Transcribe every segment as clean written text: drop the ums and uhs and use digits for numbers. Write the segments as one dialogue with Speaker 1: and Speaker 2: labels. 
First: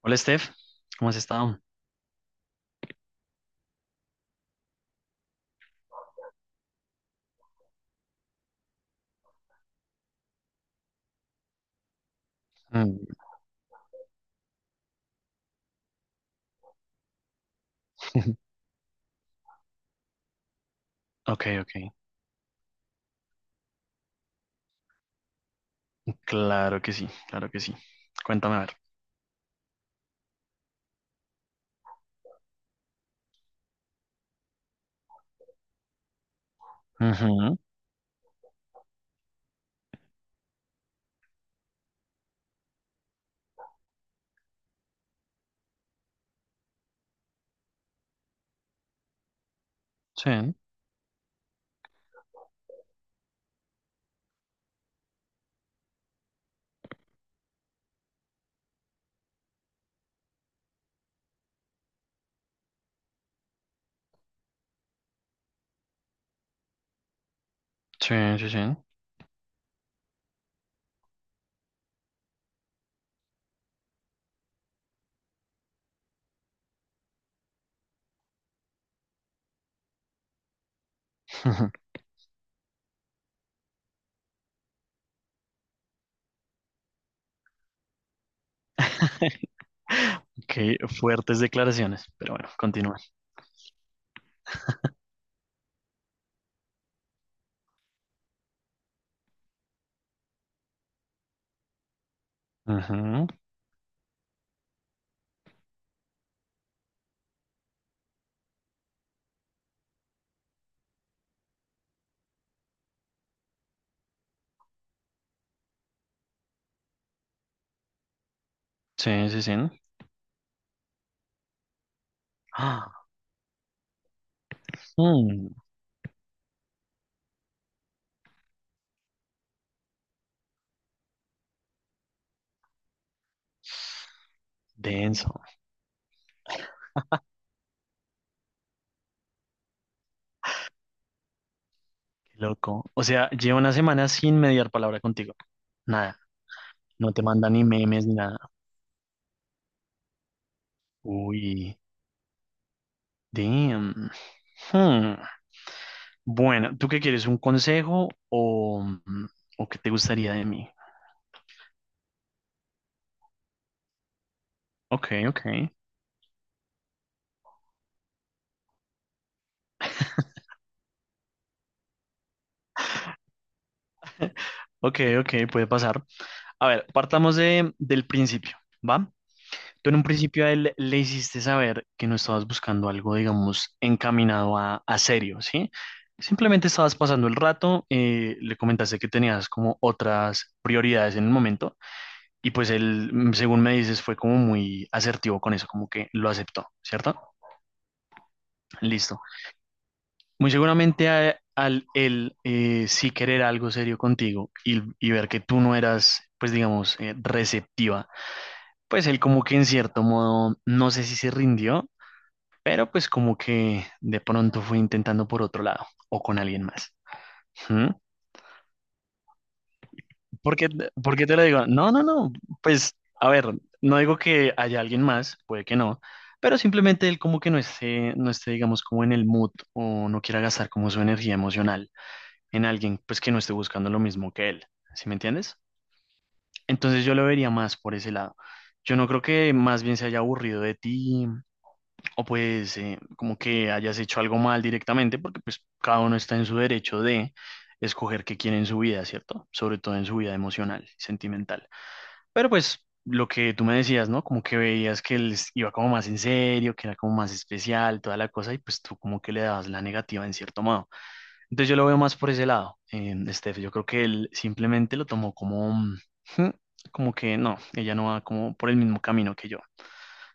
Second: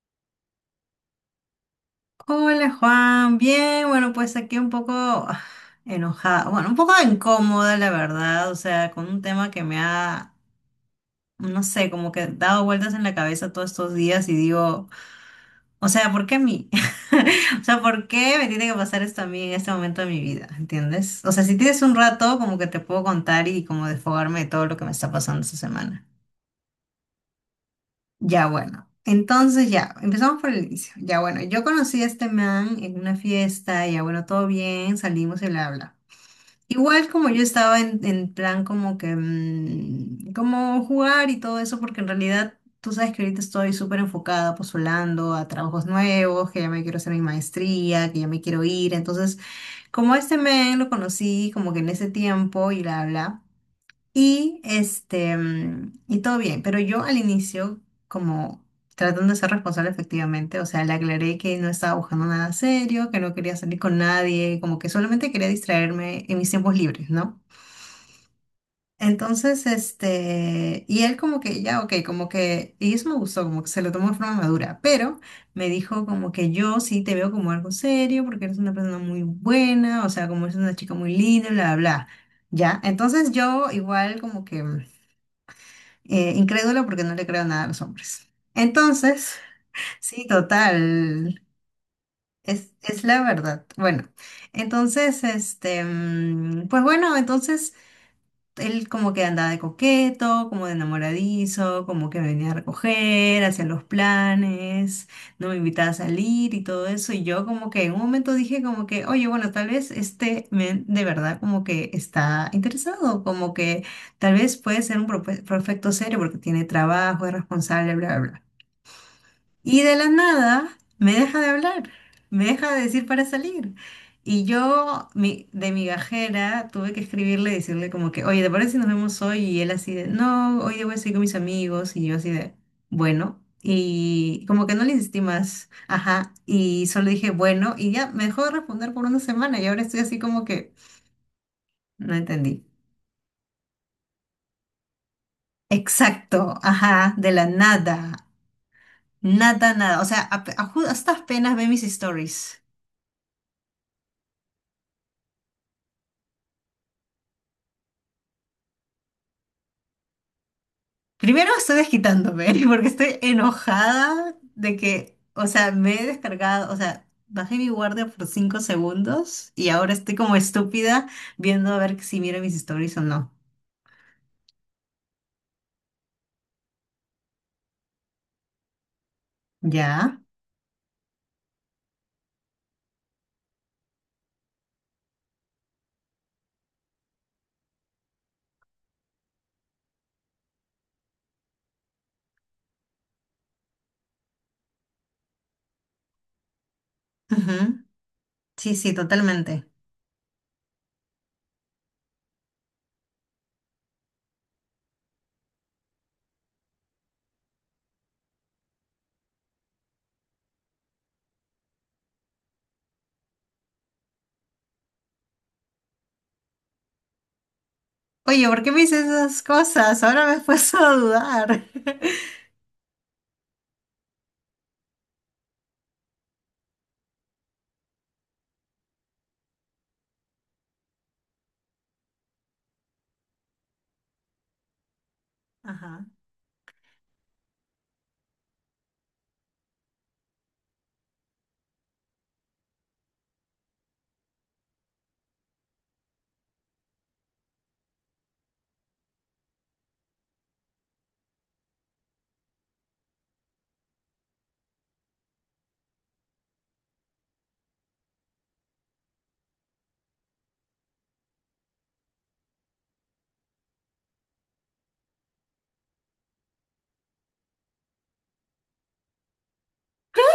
Speaker 1: Hola, Steph. ¿Cómo has estado?
Speaker 2: Hola Juan, bien, bueno, pues aquí un poco enojada, bueno, un poco incómoda la verdad, o sea, con un tema que me ha, no sé, como que dado vueltas en
Speaker 1: Mm.
Speaker 2: la cabeza todos estos días y digo, o sea, ¿por qué a mí? O sea, ¿por qué me tiene que pasar esto a mí en este momento de mi vida? ¿Entiendes? O sea,
Speaker 1: Ok,
Speaker 2: si tienes
Speaker 1: ok.
Speaker 2: un rato, como que te puedo contar y como desfogarme de todo lo que me está pasando esta semana.
Speaker 1: Claro que sí, claro que sí.
Speaker 2: Ya
Speaker 1: Cuéntame a ver.
Speaker 2: bueno, entonces ya, empezamos por el inicio. Ya bueno, yo conocí a este man en una fiesta, ya bueno, todo bien, salimos y bla, bla. Igual como yo
Speaker 1: Ujú.
Speaker 2: estaba en plan como que, como jugar y todo eso, porque en realidad tú sabes que ahorita estoy súper enfocada, postulando a trabajos nuevos, que ya me quiero hacer mi maestría, que ya me quiero ir. Entonces, como a
Speaker 1: Sí,
Speaker 2: este man lo conocí como que en ese tiempo y bla, bla. Y este, y todo bien, pero yo al inicio, como tratando de ser responsable efectivamente, o sea, le aclaré que no estaba buscando nada serio, que no quería salir con nadie, como que solamente quería distraerme en mis tiempos libres, ¿no?
Speaker 1: sí, sí, sí.
Speaker 2: Entonces, este, y él como que ya, ok, como que, y eso me gustó, como que se lo tomó de forma madura, pero me dijo como que yo sí te veo como algo serio, porque eres una persona muy buena, o sea, como eres una chica muy linda,
Speaker 1: Ujú.
Speaker 2: bla, bla, bla. Ya, entonces yo igual como que... incrédula porque no le creo nada a los hombres. Entonces, sí,
Speaker 1: Ok, fuertes
Speaker 2: total,
Speaker 1: declaraciones, pero bueno, continúa.
Speaker 2: es la verdad. Bueno, entonces, este, pues bueno, entonces él como que andaba de coqueto, como de enamoradizo, como que me venía a
Speaker 1: Ujú.
Speaker 2: recoger, hacía los planes, no me invitaba a salir y todo eso. Y yo como que en un momento dije como que, oye, bueno, tal vez este men de verdad como que está interesado, como que tal vez puede ser un perfecto serio porque tiene trabajo, es responsable, bla, bla, bla.
Speaker 1: Sí, sí, sí.
Speaker 2: Y de la nada me deja de hablar, me deja de
Speaker 1: Ah,
Speaker 2: decir para salir. Y yo
Speaker 1: mm,
Speaker 2: de migajera tuve que escribirle y decirle como que, oye, ¿te parece si nos vemos hoy? Y él así de, no, hoy día voy a salir con mis amigos. Y yo así de, bueno. Y como que no le insistí
Speaker 1: denso,
Speaker 2: más, ajá. Y solo dije, bueno, y ya me dejó de responder por una semana y ahora estoy así como que, no
Speaker 1: qué
Speaker 2: entendí.
Speaker 1: loco. O sea, llevo una semana sin mediar palabra contigo. Nada,
Speaker 2: Exacto,
Speaker 1: no
Speaker 2: ajá,
Speaker 1: te
Speaker 2: de la
Speaker 1: manda ni memes ni
Speaker 2: nada,
Speaker 1: nada.
Speaker 2: nada, nada. O sea, hasta apenas ve
Speaker 1: Uy,
Speaker 2: mis stories.
Speaker 1: damn. Hmm. Bueno, ¿tú qué quieres? ¿Un consejo o, o qué te gustaría de mí?
Speaker 2: Primero estoy desquitándome porque estoy enojada de
Speaker 1: Ok,
Speaker 2: que, o
Speaker 1: ok.
Speaker 2: sea, me he descargado, o sea, bajé mi guardia por 5 segundos y ahora estoy como estúpida viendo a ver si miro mis stories o no.
Speaker 1: Ok, ok, puede pasar. A ver, partamos del principio, ¿va? Tú en un
Speaker 2: ¿Ya?
Speaker 1: principio a él le hiciste saber que no estabas buscando algo, digamos, encaminado a serio, ¿sí? Simplemente estabas pasando el rato, le comentaste que tenías como otras prioridades en el momento, y pues él, según me dices, fue como muy asertivo con eso, como que lo aceptó, ¿cierto?
Speaker 2: Ujú. Sí, sí,
Speaker 1: Listo.
Speaker 2: totalmente.
Speaker 1: Muy seguramente al él sí querer algo serio contigo, y ver que tú no eras, pues digamos, receptiva, pues él como que en cierto modo, no sé si se rindió, pero pues como que de pronto fue intentando por otro lado o con alguien más. ¿Mm?
Speaker 2: Oye, ¿por qué me dices esas cosas? Ahora me he
Speaker 1: ¿Por qué,
Speaker 2: puesto a
Speaker 1: por qué te lo
Speaker 2: dudar.
Speaker 1: digo? No, no, no, pues a ver, no digo que haya alguien más, puede que no. Pero simplemente él como que no esté, digamos, como en el mood o no quiera gastar como su energía emocional en alguien pues que no esté buscando lo mismo que él, ¿sí me entiendes?
Speaker 2: Ajá.
Speaker 1: Entonces yo lo vería más por ese lado. Yo no creo que más bien se haya aburrido de ti, o pues como que hayas hecho algo mal directamente, porque pues cada uno está en su derecho de escoger qué quiere en su vida, ¿cierto? Sobre todo en su vida emocional, sentimental. Pero pues lo que tú me decías, ¿no? Como que veías que él iba como más en serio, que era como más especial, toda la cosa, y pues tú como que le dabas la negativa en cierto modo. Entonces yo lo veo más por ese lado, Steph. Yo creo que él simplemente lo tomó como, "Ujú", como que no, ella no va como por el mismo camino que yo.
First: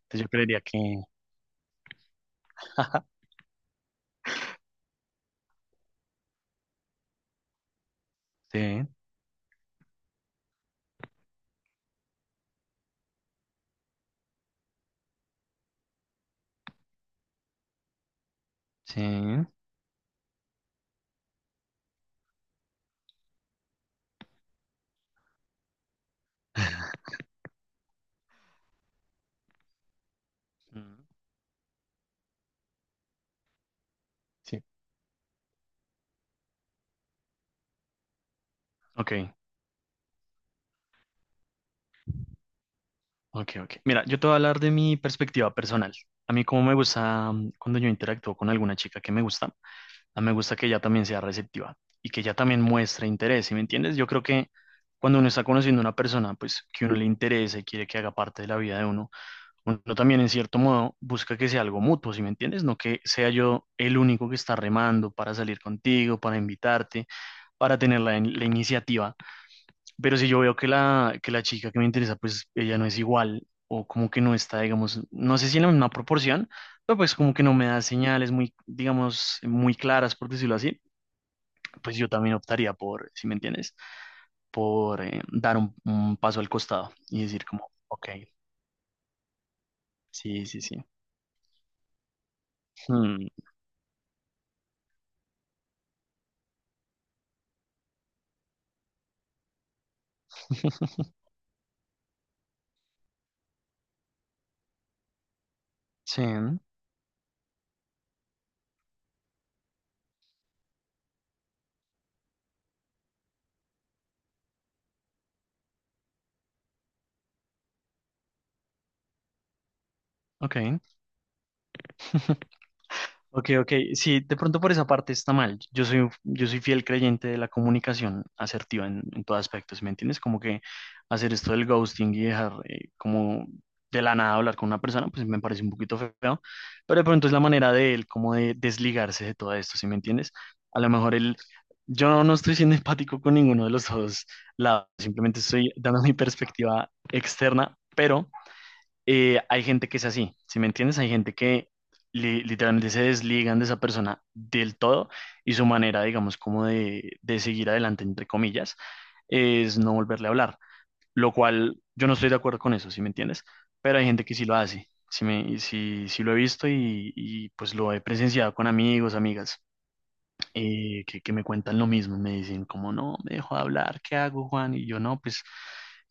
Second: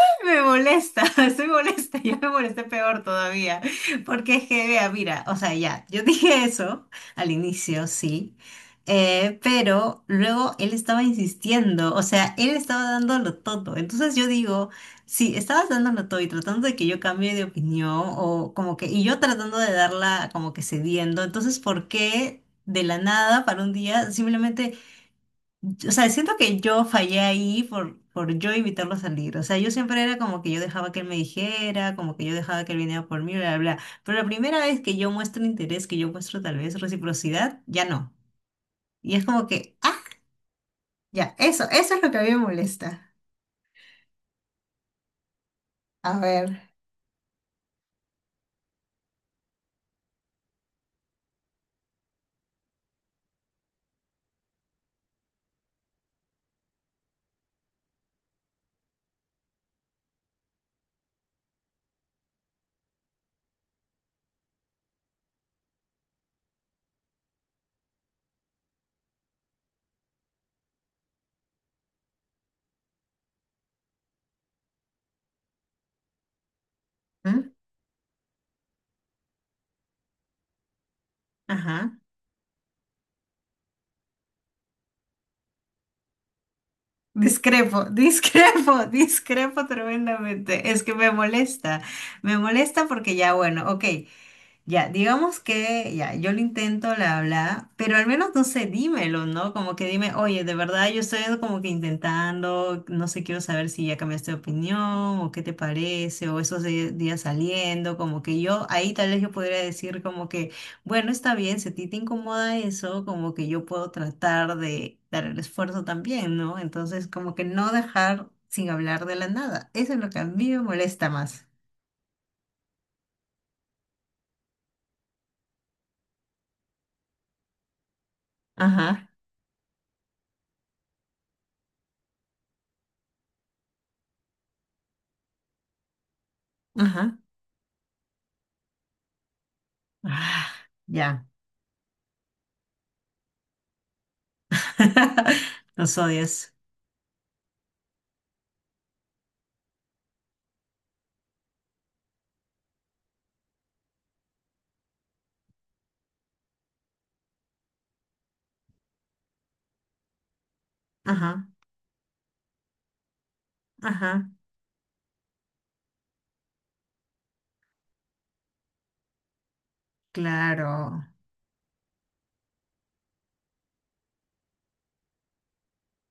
Speaker 1: Entonces yo
Speaker 2: Me
Speaker 1: creería que...
Speaker 2: molesta, estoy molesta, yo me molesté peor todavía, porque es que, vea, mira, o sea, ya, yo dije eso al inicio, sí,
Speaker 1: Sí,
Speaker 2: pero luego él estaba insistiendo, o sea, él estaba dándolo todo, entonces yo digo, si estabas dándolo todo y tratando de que yo cambie de opinión, o como que, y yo
Speaker 1: sí.
Speaker 2: tratando de darla como que cediendo, entonces, ¿por qué de la nada para un día simplemente... O sea, siento que yo fallé ahí por yo invitarlo a salir. O sea, yo siempre era como que yo dejaba que
Speaker 1: Mm.
Speaker 2: él me dijera, como que yo dejaba que él viniera por mí, bla, bla, bla. Pero la primera
Speaker 1: Sí.
Speaker 2: vez que yo muestro interés, que yo muestro tal vez reciprocidad, ya no.
Speaker 1: Ok.
Speaker 2: Y es como que, ah, ya, eso es lo que a mí me molesta.
Speaker 1: Ok, ok. Mira, yo te voy a hablar de mi perspectiva personal.
Speaker 2: A
Speaker 1: A mí
Speaker 2: ver,
Speaker 1: como me gusta, cuando yo interactúo con alguna chica que me gusta, a mí me gusta que ella también sea receptiva y que ella también muestre interés, ¿sí me entiendes? Yo creo que cuando uno está conociendo a una persona, pues que uno le interesa y quiere que haga parte de la vida de uno, uno también en cierto modo busca que sea algo mutuo, ¿sí me entiendes? No que sea yo el único que está remando para salir contigo, para invitarte, para tener la iniciativa, pero si yo veo que la chica que me interesa, pues ella no es igual, o como que no está, digamos, no sé si en la misma proporción, pero pues como
Speaker 2: ¿mm?
Speaker 1: que no me da señales muy, digamos, muy claras, por decirlo así, pues
Speaker 2: Ajá.
Speaker 1: yo también optaría por, ¿si me entiendes? Por dar un paso al costado y decir como,
Speaker 2: Discrepo,
Speaker 1: ok.
Speaker 2: discrepo, discrepo
Speaker 1: Sí, sí,
Speaker 2: tremendamente.
Speaker 1: sí.
Speaker 2: Es que me molesta. Me molesta porque
Speaker 1: Hmm.
Speaker 2: ya, bueno, ok. Ya, digamos que ya, yo lo intento, la habla, pero al menos no sé, dímelo, ¿no? Como que dime, oye, de verdad yo estoy como que intentando, no sé, quiero saber si ya cambiaste de opinión o qué te
Speaker 1: Sí,
Speaker 2: parece, o esos días saliendo, como que yo ahí tal vez yo podría decir como que, bueno, está bien, si a ti te incomoda eso, como que yo puedo tratar de dar el esfuerzo también, ¿no? Entonces, como que no dejar sin hablar de la nada, eso es lo que a mí me
Speaker 1: ok.
Speaker 2: molesta más.
Speaker 1: Ok, ok. Sí, de pronto por esa parte está mal. Yo soy, yo soy fiel creyente de la comunicación asertiva en,
Speaker 2: Ajá,
Speaker 1: en todo aspecto, ¿sí me entiendes? Como que hacer esto del ghosting y dejar, como de la nada, hablar con una persona, pues me parece un poquito feo, pero de
Speaker 2: ajá.
Speaker 1: pronto es la manera de él como de desligarse de todo esto, ¿sí me entiendes?
Speaker 2: Ah,
Speaker 1: A lo mejor
Speaker 2: ya.
Speaker 1: él, yo no estoy siendo empático con ninguno de los dos lados, simplemente estoy
Speaker 2: Los
Speaker 1: dando mi
Speaker 2: odias.
Speaker 1: perspectiva externa. Pero hay gente que es así, ¿si me entiendes? Hay gente que literalmente se desligan de esa persona del todo, y su manera, digamos, como de seguir adelante, entre comillas, es no volverle a hablar, lo
Speaker 2: Ajá,
Speaker 1: cual yo no estoy de acuerdo con eso, ¿si me entiendes? Pero hay gente
Speaker 2: ajá,
Speaker 1: que sí lo hace. Sí, sí, sí lo he visto, pues lo he presenciado con amigos, amigas,
Speaker 2: claro.
Speaker 1: que me cuentan lo mismo, me dicen como, no, me dejo de hablar, ¿qué hago, Juan? Y yo, no, pues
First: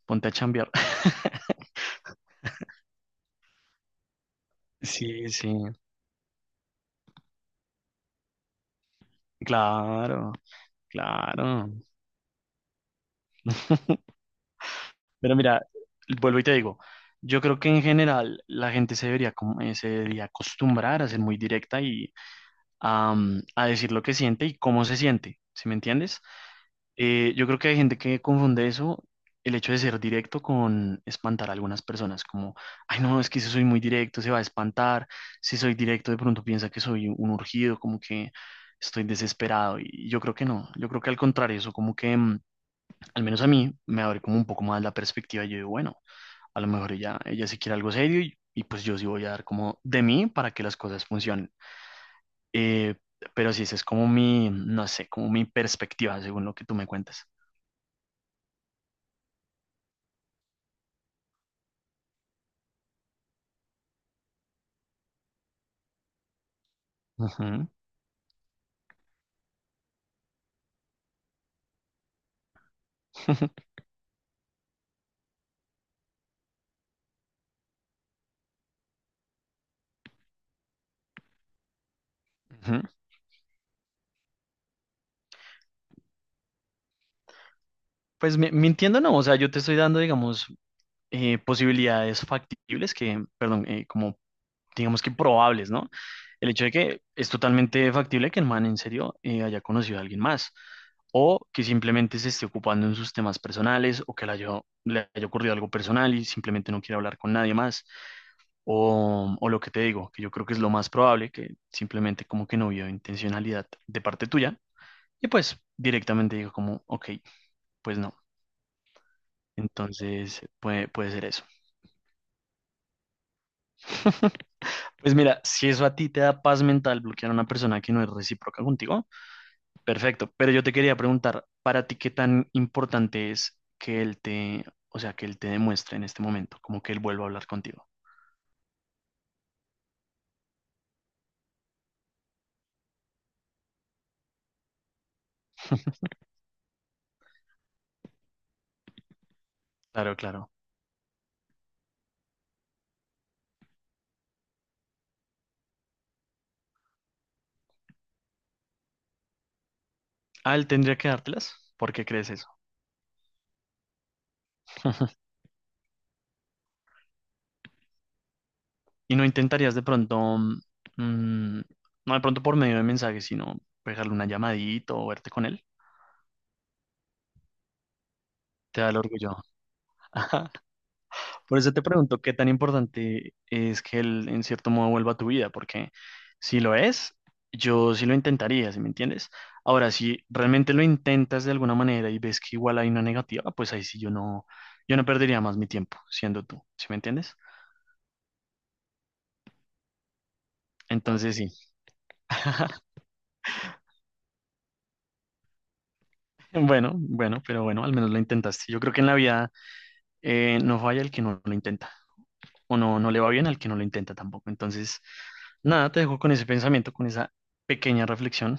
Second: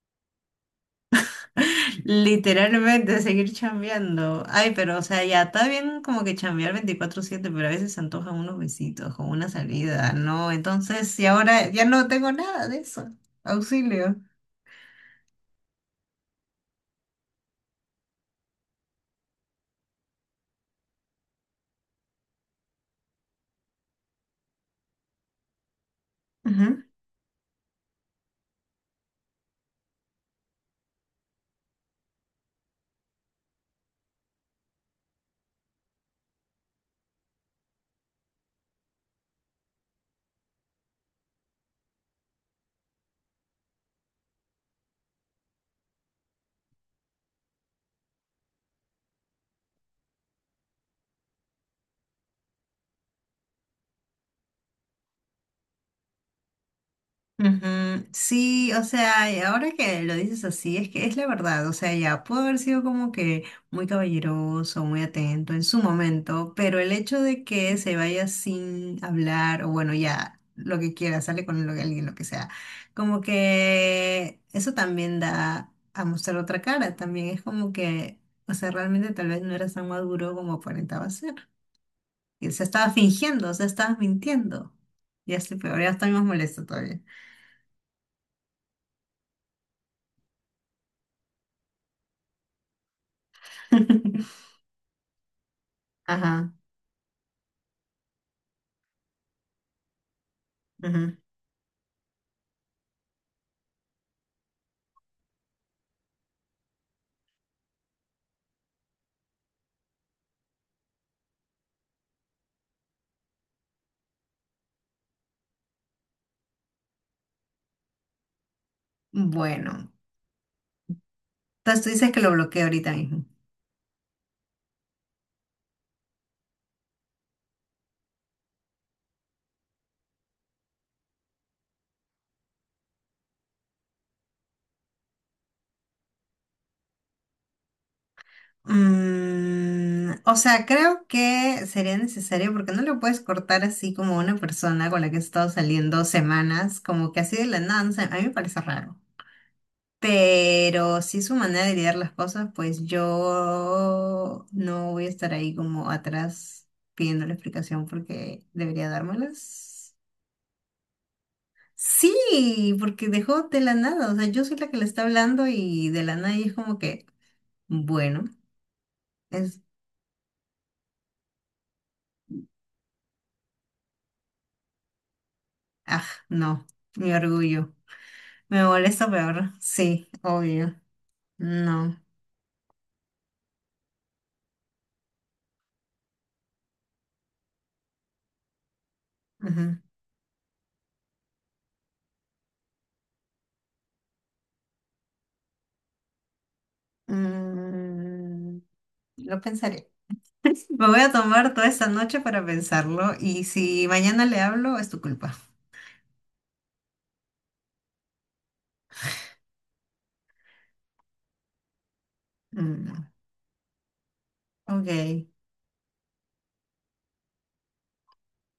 Speaker 1: ponte a chambear.
Speaker 2: Literalmente seguir chambeando. Ay, pero o
Speaker 1: Sí,
Speaker 2: sea, ya
Speaker 1: sí,
Speaker 2: está bien como que chambear 24/7, pero a veces se antojan unos besitos o una salida,
Speaker 1: claro.
Speaker 2: ¿no? Entonces, y ahora
Speaker 1: Claro.
Speaker 2: ya no tengo nada de eso. Auxilio.
Speaker 1: Pero mira, vuelvo y te digo, yo creo que en general la gente se debería, se debería acostumbrar a ser muy directa, y a decir lo que siente y cómo se siente, ¿sí me entiendes? Yo creo que hay gente que confunde eso, el hecho de ser directo, con espantar a algunas personas, como, ay no, es que si soy muy directo se va a espantar, si soy directo de pronto piensa que soy un urgido, como que estoy desesperado. Y yo creo que no, yo creo que al contrario, eso como que al menos a mí, me abre como un poco más la perspectiva. Yo digo, bueno, a lo mejor ella, ella sí quiere algo serio, y pues yo sí voy a dar como de mí para que las cosas funcionen. Eh, pero sí, esa es como mi, no sé, como mi perspectiva según lo que tú me cuentas.
Speaker 2: Ujú, sí, o sea, y ahora que lo dices así, es que es la verdad, o sea, ya pudo haber sido como que muy caballeroso, muy atento en su momento, pero el hecho de
Speaker 1: Ujú.
Speaker 2: que se vaya sin hablar, o bueno, ya lo que quiera, sale con lo que alguien, lo que sea, como que eso también da a mostrar otra cara, también es como que, o sea, realmente tal vez no eras tan maduro como aparentaba ser, y se estaba fingiendo, o sea, estabas mintiendo, ya estoy peor, ya estoy más molesta todavía.
Speaker 1: Pues mintiendo no, o sea, yo te estoy dando, digamos, posibilidades factibles, que, perdón, como digamos que probables, ¿no? El
Speaker 2: Ajá,
Speaker 1: hecho de que es totalmente factible que el man en serio haya conocido a alguien más,
Speaker 2: ajá.
Speaker 1: o que simplemente se esté ocupando en sus temas personales, o que le haya ocurrido algo personal y simplemente no quiera hablar con nadie más, o lo que te digo, que yo creo que es lo más probable, que simplemente como que no vio intencionalidad de parte tuya, y pues directamente digo como, ok, pues no.
Speaker 2: Bueno,
Speaker 1: Entonces, puede ser eso.
Speaker 2: entonces tú dices que lo bloqueo ahorita mismo.
Speaker 1: Pues mira, si eso a ti te da paz mental bloquear a una persona que no es recíproca contigo, perfecto. Pero yo te quería preguntar, ¿para ti qué tan importante es que él te, o sea, que él te demuestre en este momento, como que él vuelva a hablar contigo?
Speaker 2: Mm, o sea, creo que sería necesario porque no lo puedes cortar así como una persona con la que he estado saliendo semanas, como que así de la nada, no sé, a mí me parece raro.
Speaker 1: Claro, claro.
Speaker 2: Pero si es su manera de lidiar las cosas, pues yo no voy a estar ahí como atrás pidiendo la explicación porque debería dármelas.
Speaker 1: Ah, él tendría que dártelas. ¿Por qué crees eso?
Speaker 2: Sí, porque dejó de la nada, o sea, yo soy la que le está hablando y de la nada y es como que, bueno,
Speaker 1: Y no
Speaker 2: es,
Speaker 1: intentarías de pronto, mm, no de pronto por medio de mensajes, sino pegarle una llamadita o verte con él.
Speaker 2: ah, no, mi orgullo. Me
Speaker 1: Te da el
Speaker 2: molesta
Speaker 1: orgullo.
Speaker 2: peor, sí, obvio,
Speaker 1: Por eso
Speaker 2: no.
Speaker 1: te pregunto qué tan importante es que él en cierto modo vuelva a tu vida, porque si lo es, yo sí lo intentaría, ¿sí me entiendes?
Speaker 2: Ujú.
Speaker 1: Ahora, si realmente lo intentas de alguna manera y ves que igual hay una negativa, pues ahí sí yo no, perdería más mi tiempo siendo tú, ¿sí me entiendes?
Speaker 2: Mm, lo pensaré. Me voy a
Speaker 1: Entonces sí.
Speaker 2: tomar toda esta noche para pensarlo y si mañana le hablo, es tu culpa.
Speaker 1: Bueno, bueno, pero bueno, al menos lo intentaste. Yo creo que en la vida no falla el que no lo intenta, o
Speaker 2: Mm,
Speaker 1: no le va bien al que no lo intenta tampoco.
Speaker 2: ok,
Speaker 1: Entonces, nada, te dejo con ese pensamiento, con esa pequeña reflexión.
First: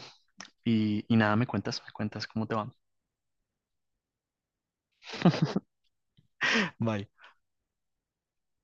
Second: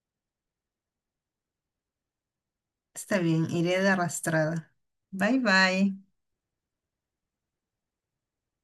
Speaker 1: Y nada, me cuentas cómo te va.
Speaker 2: está bien, iré de arrastrada. Bye bye.
Speaker 1: Bye.